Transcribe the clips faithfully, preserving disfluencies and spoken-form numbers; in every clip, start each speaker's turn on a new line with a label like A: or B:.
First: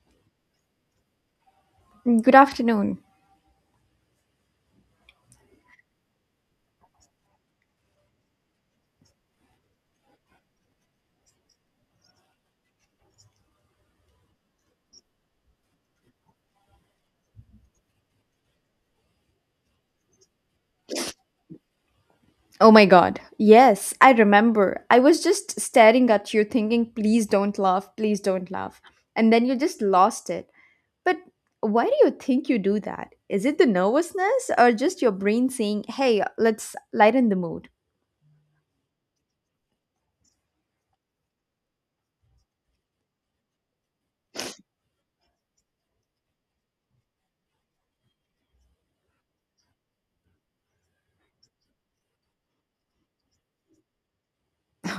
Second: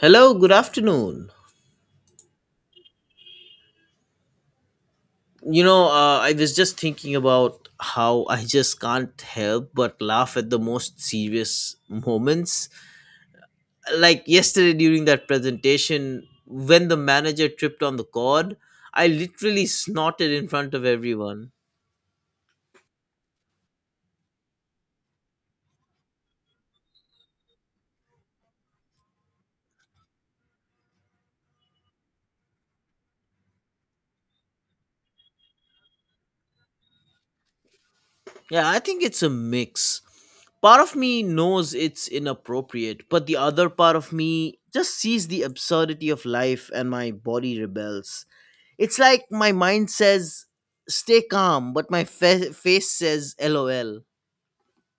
A: Hello, good afternoon.
B: Good afternoon.
A: You know, uh, I was just thinking about how I just can't help but laugh at the most serious moments. Like yesterday during that presentation, when the manager tripped on the cord, I literally snorted in front of everyone.
B: Oh my god. Yes, I remember. I was just staring at you thinking, please don't laugh, please don't laugh. And then you just lost it. But why do you think you do that? Is it the nervousness or just your brain saying, hey, let's lighten the mood?
A: Yeah, I think it's a mix. Part of me knows it's inappropriate, but the other part of me just sees the absurdity of life and my body rebels. It's like my mind says, stay calm, but my fa- face says, lol.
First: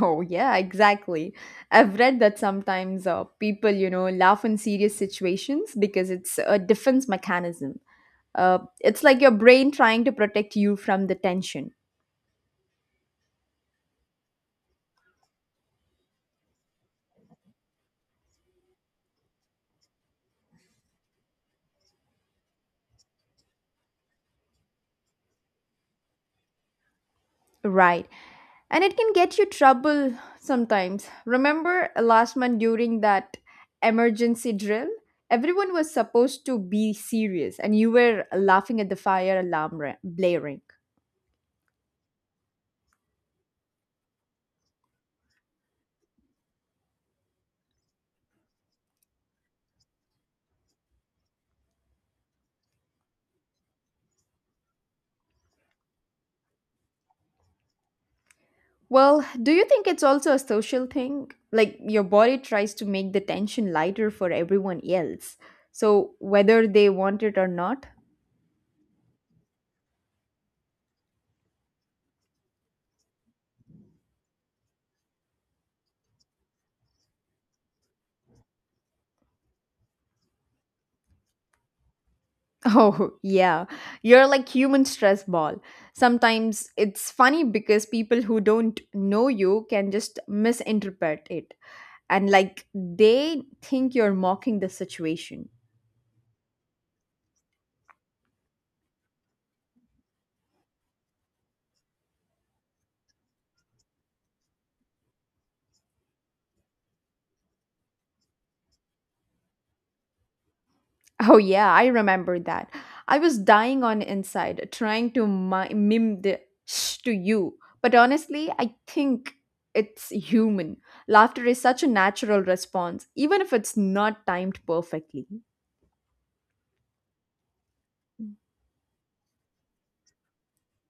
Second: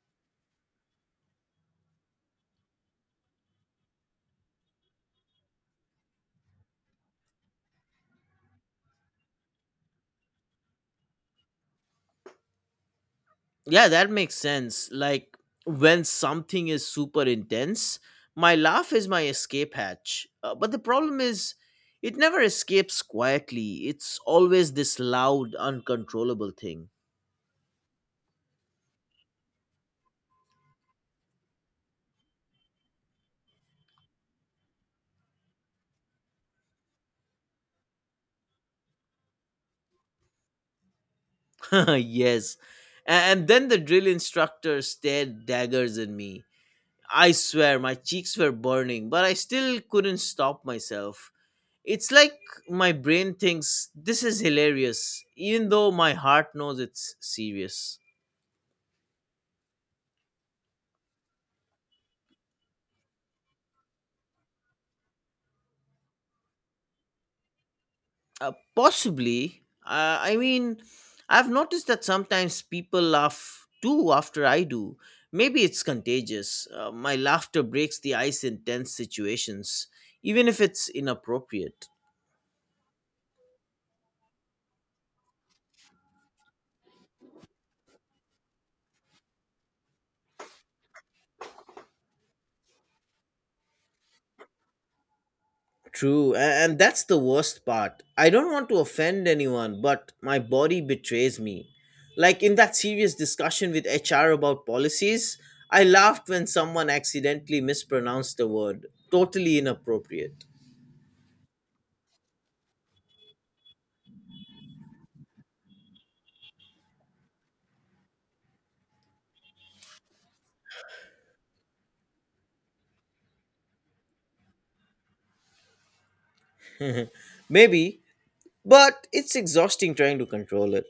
B: Oh, yeah, exactly. I've read that sometimes uh, people, you know, laugh in serious situations because it's a defense mechanism. Uh, it's like your brain trying to protect you from the tension.
A: Yeah, that makes sense. Like when something is super intense, my laugh is my escape hatch. Uh, but the problem is, it never escapes quietly, it's always this loud, uncontrollable thing.
B: Right, and it can get you trouble sometimes. Remember last month during that emergency drill? Everyone was supposed to be serious, and you were laughing at the fire alarm ra- blaring.
A: Yes. And then the drill instructor stared daggers at me. I swear, my cheeks were burning, but I still couldn't stop myself. It's like my brain thinks this is hilarious, even though my heart knows it's serious.
B: Well, do you think it's also a social thing? Like your body tries to make the tension lighter for everyone else. So, whether they want it or not,
A: Uh, possibly. Uh, I mean, I've noticed that sometimes people laugh too after I do. Maybe it's contagious. Uh, my laughter breaks the ice in tense situations, even if it's inappropriate.
B: oh, yeah. You're like human stress ball. Sometimes it's funny because people who don't know you can just misinterpret it, and like they think you're mocking the situation.
A: True, a- and that's the worst part. I don't want to offend anyone, but my body betrays me. Like in that serious discussion with H R about policies, I laughed when someone accidentally mispronounced the word. Totally inappropriate.
B: Oh, yeah, I remember that. I was dying on inside, trying to mi- mime the shh to you. But honestly, I think it's human. Laughter is such a natural response, even if it's not timed perfectly.
A: Maybe, but it's exhausting trying to control it.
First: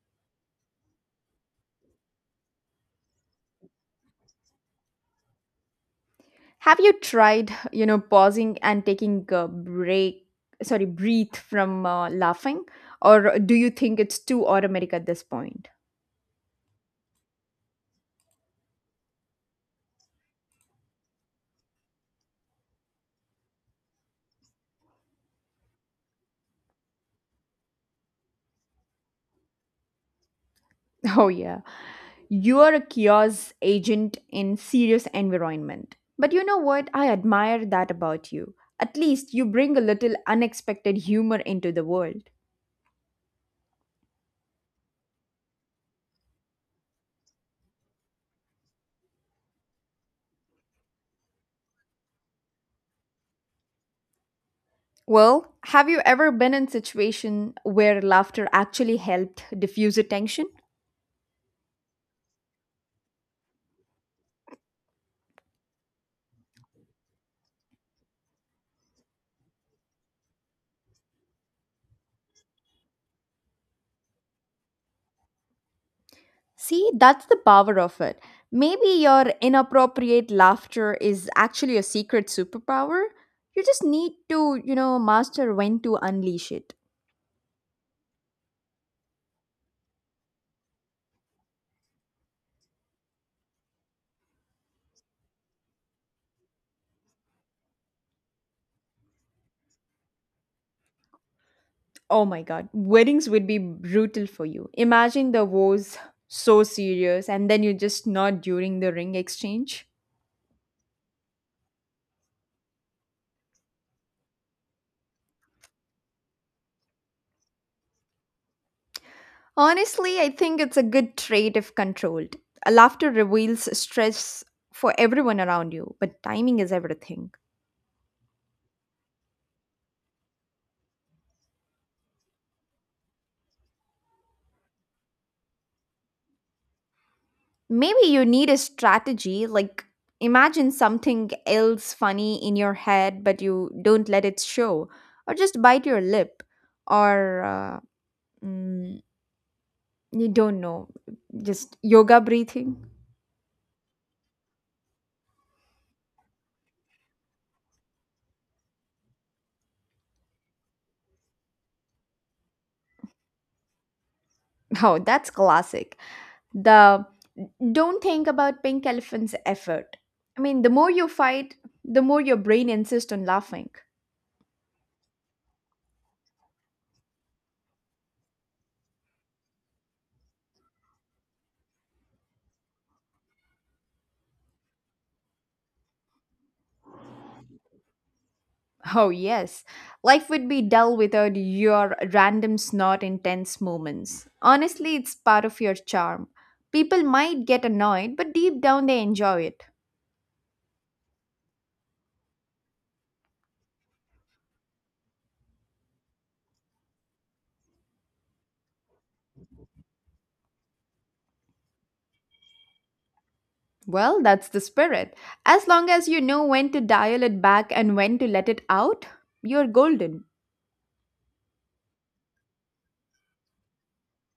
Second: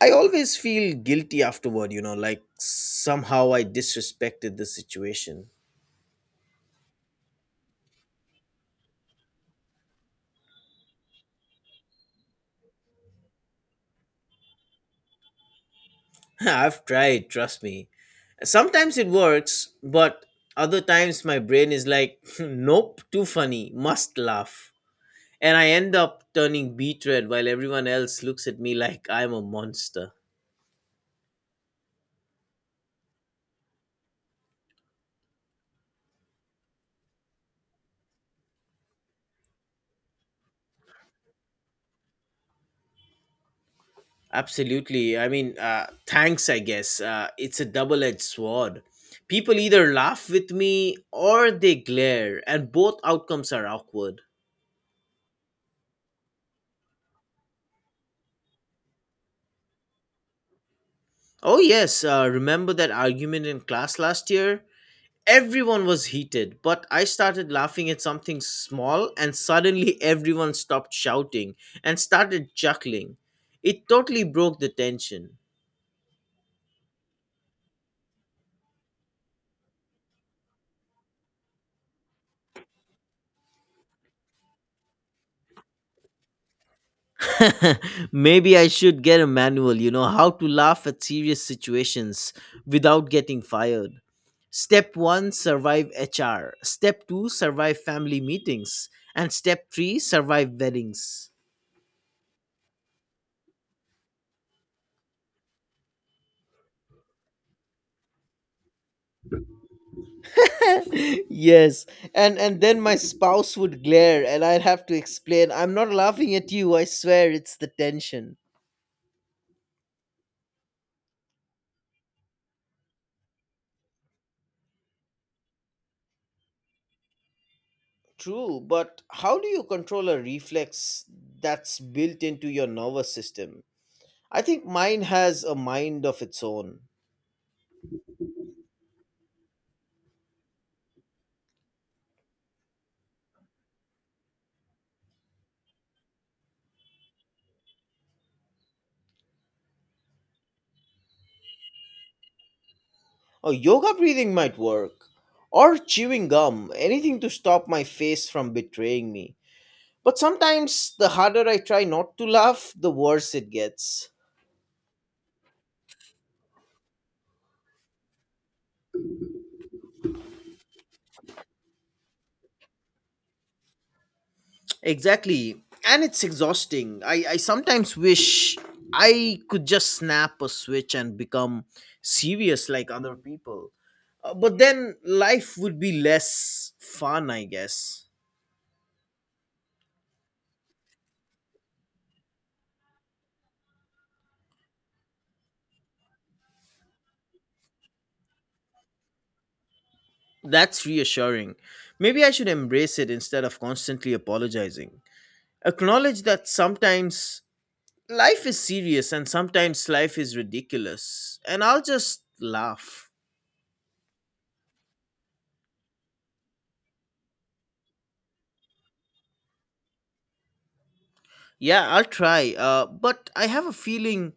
A: I always feel guilty afterward, you know, like somehow I disrespected the situation.
B: Have you tried, you know, pausing and taking a break, sorry, breathe from uh, laughing? Or do you think it's too automatic at this point?
A: I've tried, trust me. Sometimes it works, but other times my brain is like, nope, too funny, must laugh. And I end up turning beet red while everyone else looks at me like I'm a monster.
B: Oh yeah. You are a kiosk agent in serious environment. But you know what? I admire that about you. At least you bring a little unexpected humor into the world.
A: Absolutely. I mean, uh, thanks, I guess. Uh, it's a double edged sword. People either laugh with me or they glare, and both outcomes are awkward.
B: Well, have you ever been in situation where laughter actually helped diffuse a tension?
A: Oh, yes. Uh, remember that argument in class last year? Everyone was heated, but I started laughing at something small, and suddenly everyone stopped shouting and started chuckling. It totally broke the tension.
B: See, that's the power of it. Maybe your inappropriate laughter is actually a secret superpower. You just need to, you know, master when to unleash it.
A: Maybe I should get a manual, you know, how to laugh at serious situations without getting fired. Step one survive H R. Step two survive family meetings. And step three survive weddings.
B: Oh my god, weddings would be brutal for you. Imagine the vows so serious and then you just nod during the ring exchange.
A: Yes, and and then my spouse would glare and I'd have to explain, I'm not laughing at you, I swear, it's the tension.
B: Honestly, I think it's a good trait if controlled. Laughter reveals stress for everyone around you, but timing is everything.
A: True, but how do you control a reflex that's built into your nervous system? I think mine has a mind of its own.
B: Maybe you need a strategy, like imagine something else funny in your head, but you don't let it show, or just bite your lip, or uh, mm, you don't know, just yoga breathing.
A: Oh, yoga breathing might work, or chewing gum, anything to stop my face from betraying me. But sometimes the harder I try not to laugh, the worse it gets.
B: Oh, that's classic. The don't think about pink elephant's effort. I mean, the more you fight, the more your brain insists on laughing.
A: Exactly. And it's exhausting. I, I sometimes wish I could just snap a switch and become serious like other people. Uh, but then life would be less fun, I guess.
B: Oh, yes. Life would be dull without your random snort intense moments. Honestly, it's part of your charm. People might get annoyed, but deep down they enjoy it.
A: That's reassuring. Maybe I should embrace it instead of constantly apologizing. Acknowledge that sometimes life is serious and sometimes life is ridiculous. And I'll just laugh.
B: Well, that's the spirit. As long as you know when to dial it back and when to let it out, you're golden.
A: Yeah, I'll try. Uh, but I have a feeling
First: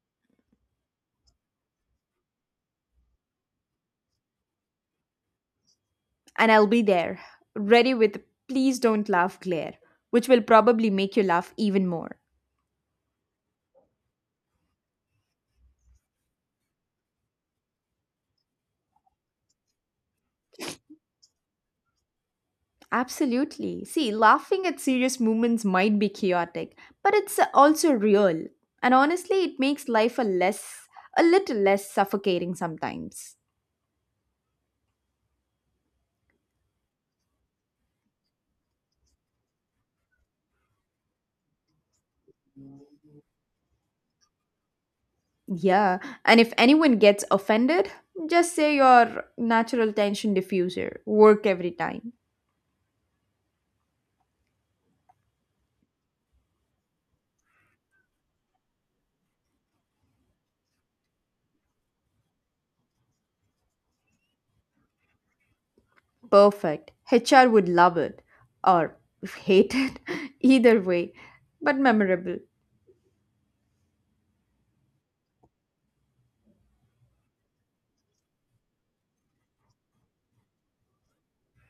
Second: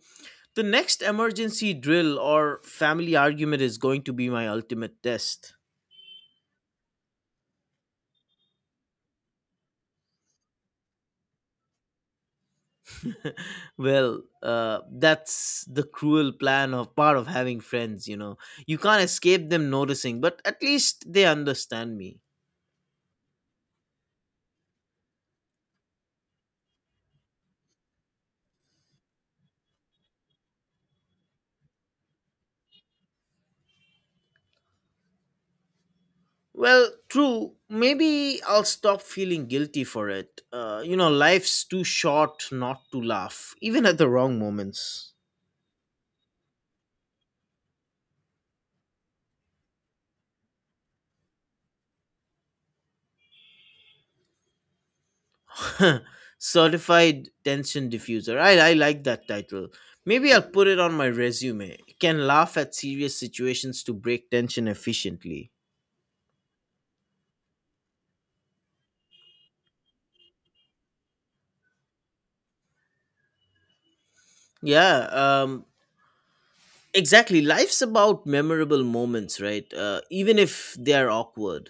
A: the next emergency drill or family argument is going to be my ultimate test.
B: And I'll be there, ready with please don't laugh glare, which will probably make you laugh even more.
A: Well, uh, that's the cruel plan of part of having friends, you know. You can't escape them noticing, but at least they understand me.
B: Absolutely. See, laughing at serious moments might be chaotic, but it's also real. And honestly, it makes life a less a little less suffocating sometimes.
A: Well, true, maybe I'll stop feeling guilty for it. Uh, you know, life's too short not to laugh, even at the wrong moments.
B: Yeah, and if anyone gets offended, just say your natural tension diffuser. Work every time.
A: Certified Tension Diffuser. I, I like that title. Maybe I'll put it on my resume. Can laugh at serious situations to break tension efficiently.
B: Perfect. H R would love it or hate it. Either way, but memorable.
A: Yeah, um, exactly. Life's about memorable moments, right? Uh, even if they're awkward.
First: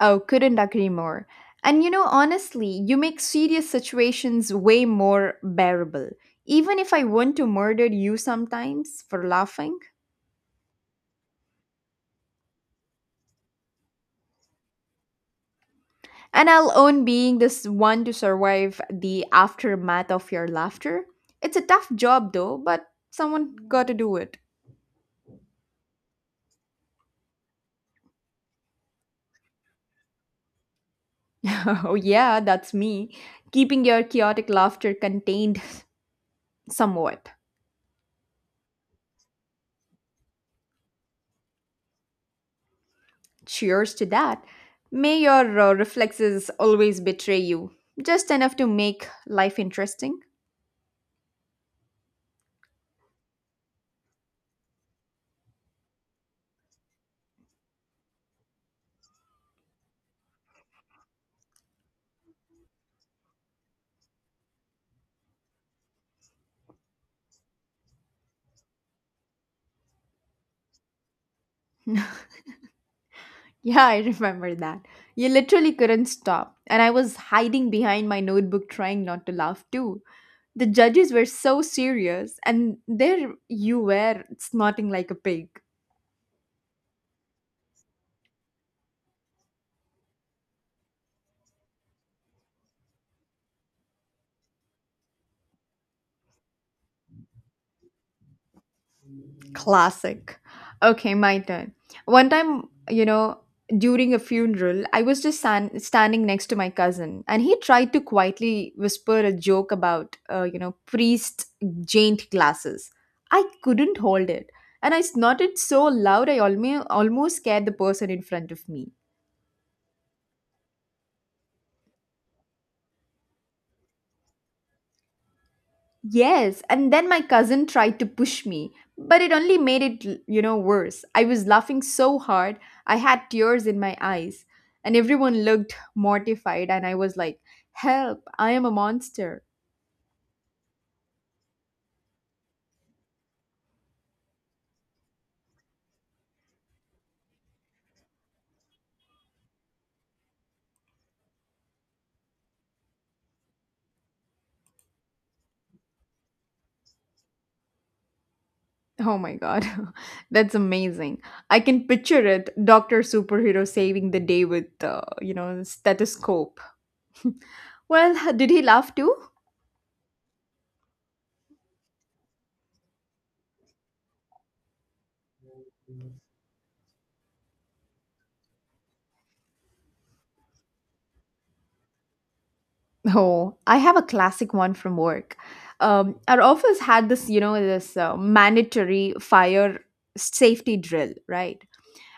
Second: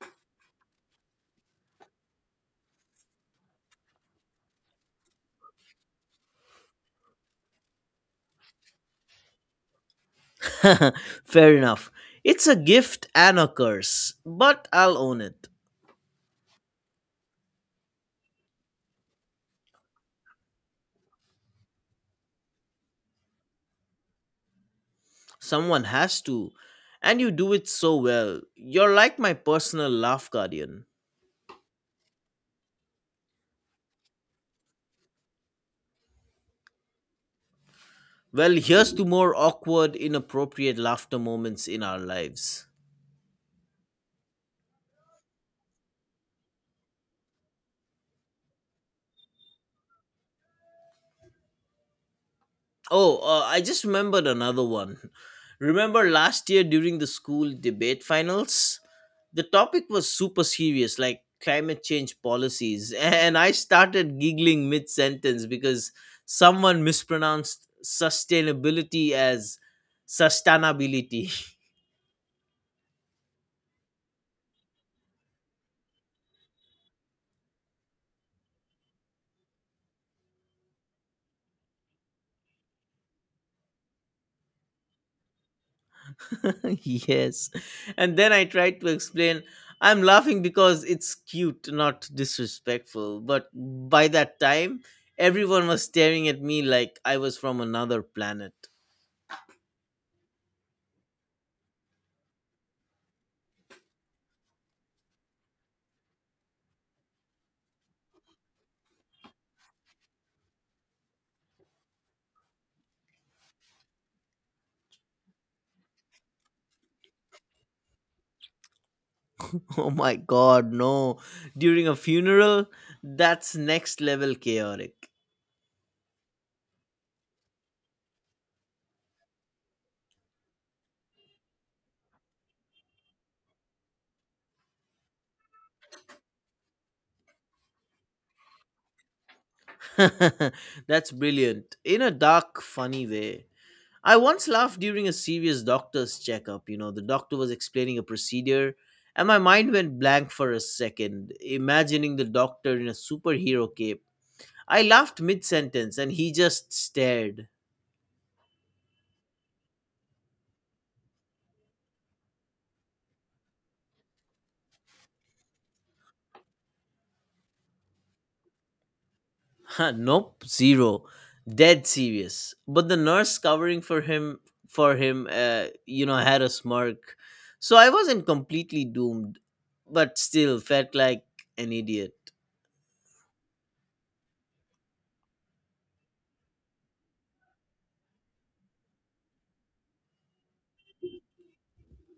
B: Oh, couldn't agree more. And you know, honestly, you make serious situations way more bearable. Even if I want to murder you sometimes for laughing,
A: Fair enough. It's a gift and a curse, but I'll own it.
B: and I'll own being this one to survive the aftermath of your laughter. It's a tough job though, but someone got to do it.
A: Someone has to. And you do it so well. You're like my personal laugh guardian.
B: Oh, yeah, that's me. Keeping your chaotic laughter contained somewhat.
A: Well, here's to more awkward, inappropriate laughter moments in our lives.
B: Cheers to that. May your uh, reflexes always betray you, just enough to make life interesting.
A: Oh, uh, I just remembered another one. Remember last year during the school debate finals? The topic was super serious, like climate change policies, and I started giggling mid sentence because someone mispronounced sustainability as sustainability.
B: Yeah, I remember that. You literally couldn't stop, and I was hiding behind my notebook trying not to laugh too. The judges were so serious, and there you were snorting like a pig.
A: Yes. And then I tried to explain, I'm laughing because it's cute, not disrespectful. But by that time, everyone was staring at me like I was from another planet.
B: Classic. Okay, my turn. One time, you know, during a funeral, I was just san- standing next to my cousin, and he tried to quietly whisper a joke about, uh, you know, priest jaint glasses. I couldn't hold it, and I snorted so loud I alme- almost scared the person in front of me.
A: Oh my god, no. During a funeral, that's next level chaotic.
B: Yes, and then my cousin tried to push me, but it only made it, l- you know, worse. I was laughing so hard, I had tears in my eyes, and everyone looked mortified, and I was like, help, I am a monster.
A: That's brilliant in a dark, funny way. I once laughed during a serious doctor's checkup. You know, the doctor was explaining a procedure, and my mind went blank for a second, imagining the doctor in a superhero cape. I laughed mid sentence, and he just stared.
B: Oh my god, that's amazing. I can picture it, doctor Superhero saving the day with, uh, you know, stethoscope. Well, did he laugh too?
A: Nope, zero, dead serious. But the nurse covering for him, for him, uh, you know, had a smirk, so I wasn't completely doomed, but still felt like an idiot.
B: Oh, I have a classic one from work. Um, our office had this, you know, this uh, mandatory fire safety drill, right?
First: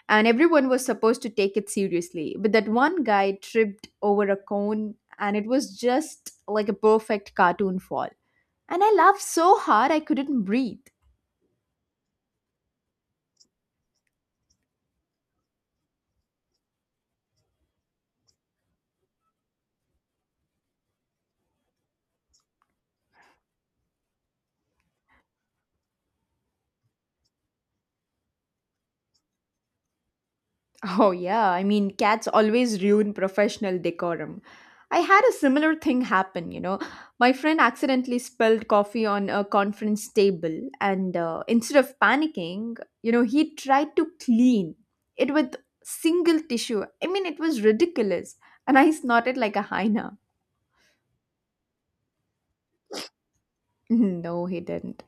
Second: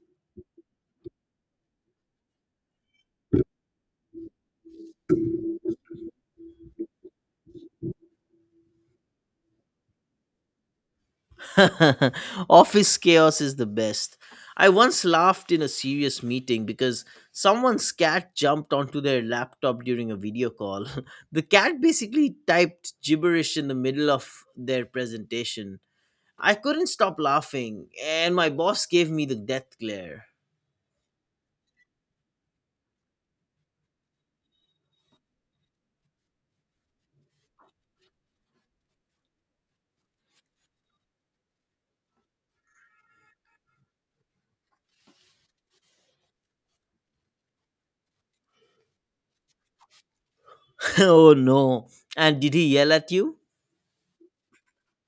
B: And everyone was supposed to take it seriously. But that one guy tripped over a cone and it was just like a perfect cartoon fall. And I laughed so hard I couldn't breathe.
A: Office chaos is the best. I once laughed in a serious meeting because someone's cat jumped onto their laptop during a video call. The cat basically typed gibberish in the middle of their presentation. I couldn't stop laughing, and my boss gave me the death glare.
B: Oh, yeah. I mean, cats always ruin professional decorum. I had a similar thing happen, you know. My friend accidentally spilled coffee on a conference table, and uh, instead of panicking, you know, he tried to clean it with single tissue. I mean, it was ridiculous. And I snorted like a hyena.
A: Oh no. And did he yell at you?
B: No, he didn't.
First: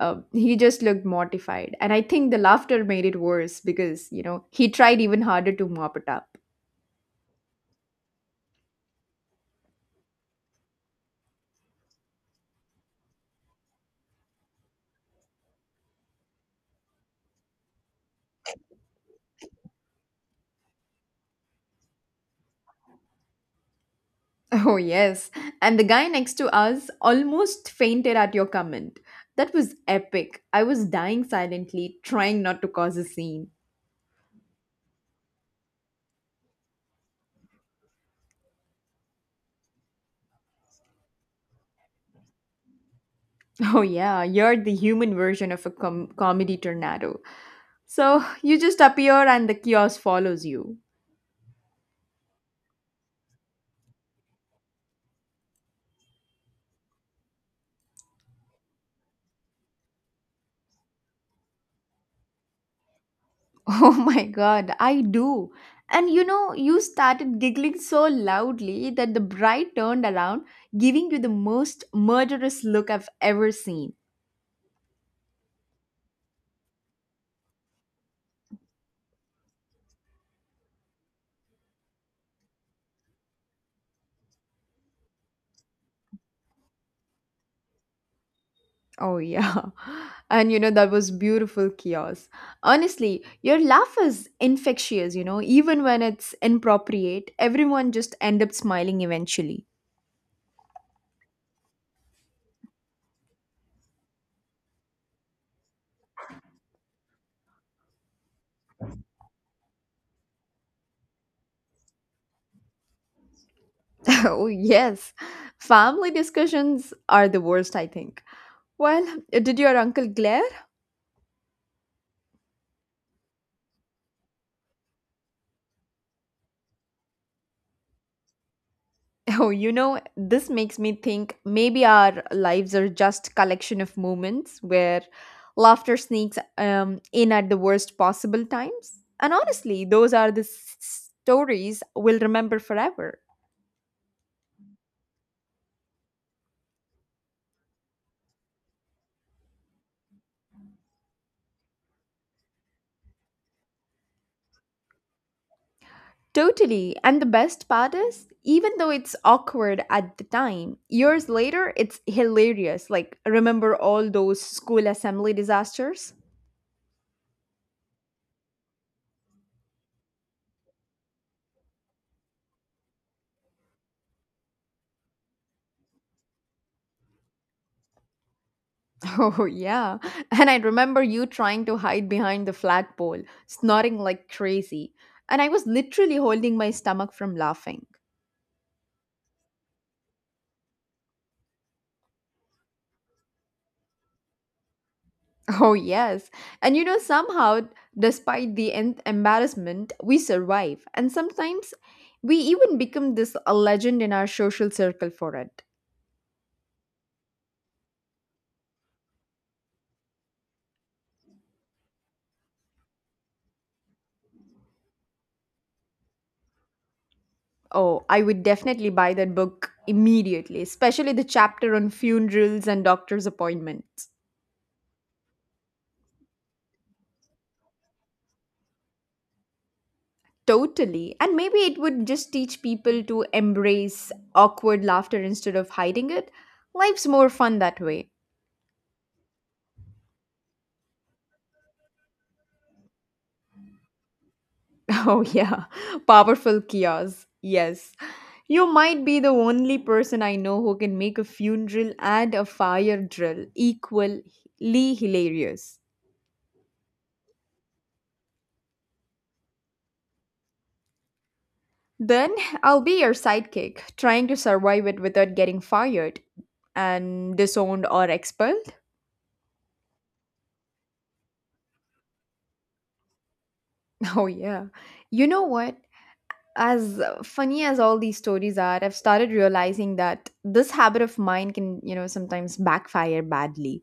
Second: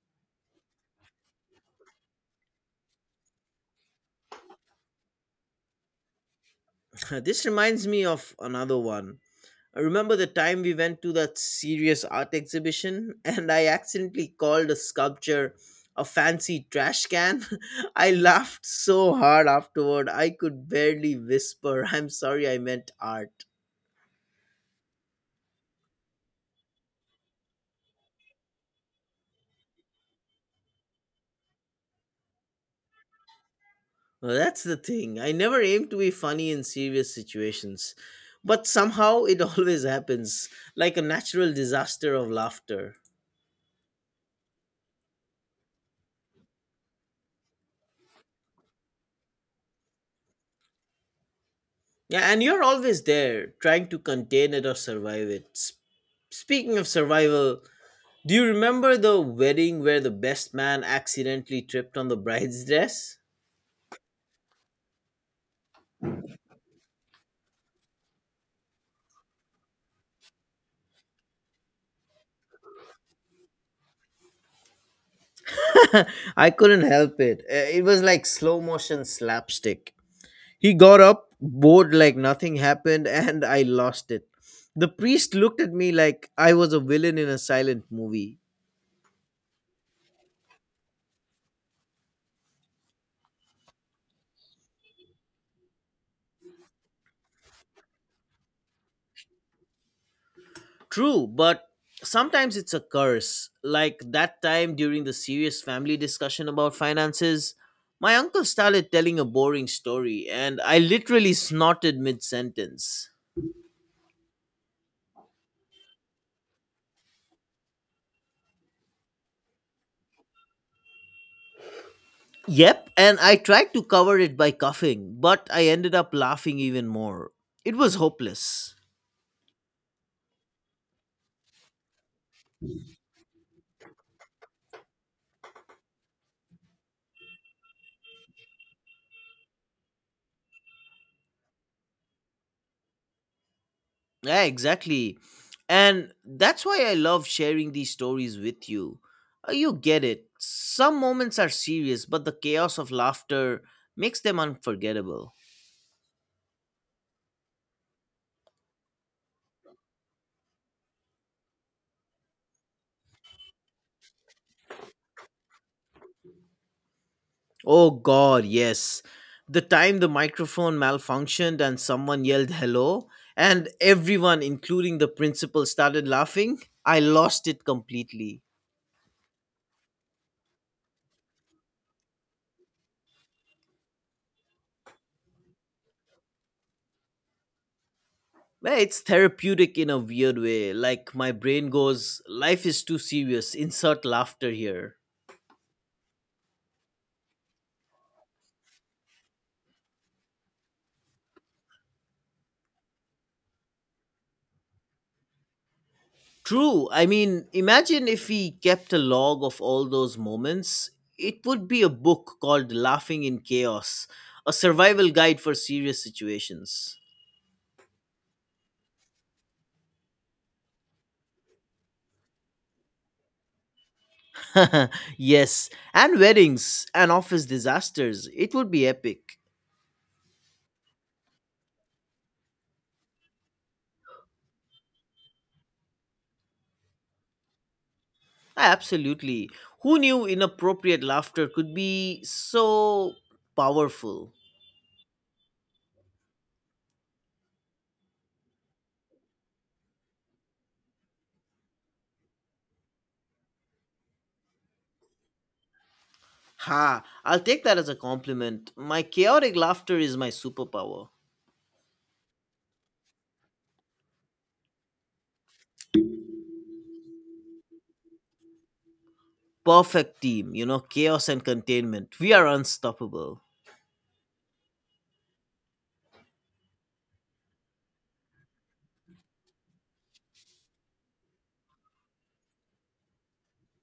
B: Uh, he just looked mortified. And I think the laughter made it worse because, you know, he tried even harder to mop it up.
A: This reminds me of another one. I remember the time we went to that serious art exhibition and I accidentally called a sculpture a fancy trash can. I laughed so hard afterward, I could barely whisper, I'm sorry I meant art.
B: Oh, yes. And the guy next to us almost fainted at your comment. That was epic. I was dying silently, trying not to cause a scene.
A: Well, that's the thing. I never aim to be funny in serious situations, but somehow it always happens, like a natural disaster of laughter.
B: Oh, yeah, you're the human version of a com- comedy tornado. So you just appear and the chaos follows you.
A: Yeah, and you're always there, trying to contain it or survive it. S- Speaking of survival, do you remember the wedding where the best man accidentally tripped on the bride's dress?
B: Oh my god, I do. And you know, you started giggling so loudly that the bride turned around, giving you the most murderous look I've ever seen.
A: I couldn't help it. Uh, It was like slow motion slapstick. He got up, bored like nothing happened, and I lost it. The priest looked at me like I was a villain in a silent movie.
B: Oh, yeah. And you know, that was beautiful chaos. Honestly, your laugh is infectious, you know, even when it's inappropriate, everyone just end up smiling eventually.
A: True, but sometimes it's a curse. Like that time during the serious family discussion about finances, my uncle started telling a boring story, and I literally snorted mid sentence.
B: Oh, yes. Family discussions are the worst, I think. Well, did your uncle glare?
A: Yep, and I tried to cover it by coughing, but I ended up laughing even more. It was hopeless.
B: Oh, you know, this makes me think maybe our lives are just collection of moments where laughter sneaks um, in at the worst possible times. And honestly, those are the s- s- stories we'll remember forever.
A: Yeah, exactly. And that's why I love sharing these stories with you. Uh, You get it. Some moments are serious, but the chaos of laughter makes them unforgettable.
B: Totally. And the best part is, even though it's awkward at the time, years later, it's hilarious. Like, remember all those school assembly disasters?
A: Oh god, yes. The time the microphone malfunctioned and someone yelled hello, and everyone, including the principal, started laughing, I lost it completely.
B: Oh, yeah. And I remember you trying to hide behind the flat pole, snorting like crazy. And I was literally holding my stomach from laughing.
A: Well, it's therapeutic in a weird way. Like my brain goes, life is too serious. Insert laughter here.
B: Oh, yes. And you know, somehow, despite the en- embarrassment, we survive. And sometimes we even become this a legend in our social circle for it.
A: True. I mean, imagine if we kept a log of all those moments. It would be a book called Laughing in Chaos, a survival guide for serious situations.
B: Oh, I would definitely buy that book immediately, especially the chapter on funerals and doctor's appointments.
A: Yes, and weddings and office disasters. It would be epic.
B: Totally. And maybe it would just teach people to embrace awkward laughter instead of hiding it. Life's more fun that way.
A: Absolutely. Who knew inappropriate laughter could be so powerful?
B: Oh, yeah. Powerful chaos. Yes. You might be the only person I know who can make a funeral and a fire drill equally hilarious.
A: Ha, I'll take that as a compliment. My chaotic laughter is my superpower.
B: Then I'll be your sidekick, trying to survive it without getting fired and disowned or expelled.
A: Perfect team, you know, chaos and containment. We are unstoppable.
B: Oh, yeah. You know what? As funny as all these stories are, I've started realizing that this habit of mine can, you know sometimes backfire badly.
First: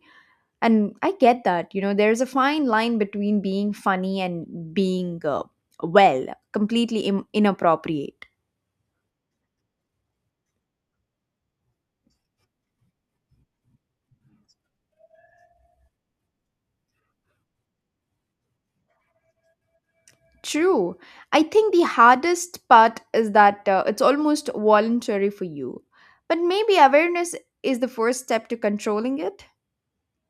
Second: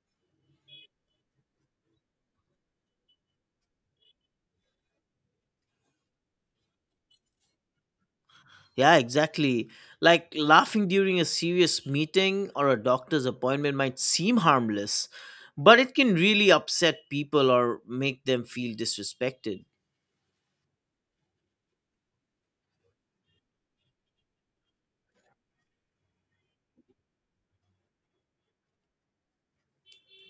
B: And I get that, you know there's a fine line between being funny and being uh, well completely Im- inappropriate.
A: Yeah, exactly. Like laughing during a serious meeting or a doctor's appointment might seem harmless, but it can really upset people or make them feel disrespected.
B: True, I think the hardest part is that uh, it's almost voluntary for you, but maybe awareness is the first step to controlling it.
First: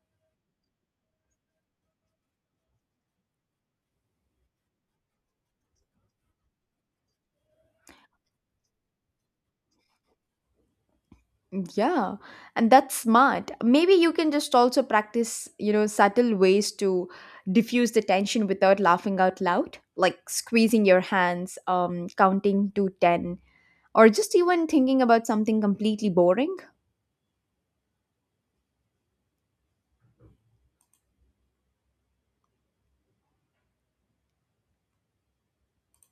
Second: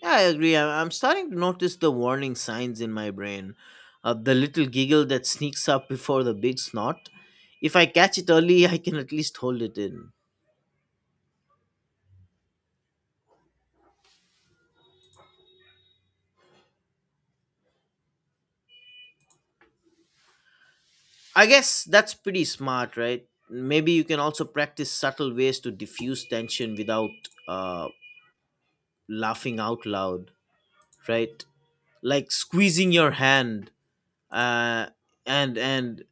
A: Yeah, I agree. I- I'm starting to notice the warning signs in my brain. Uh, the little giggle that sneaks up before the big snort. If I catch it early, I can at least hold it in.
B: Yeah, and that's smart. Maybe you can just also practice, you know, subtle ways to diffuse the tension without laughing out loud, like squeezing your
A: I
B: hands,
A: guess
B: um,
A: that's pretty
B: counting to
A: smart, right?
B: ten,
A: Maybe you
B: or
A: can
B: just
A: also
B: even
A: practice
B: thinking about
A: subtle ways
B: something
A: to
B: completely
A: diffuse
B: boring.
A: tension without uh, laughing out loud, right? Like squeezing your hand uh, and and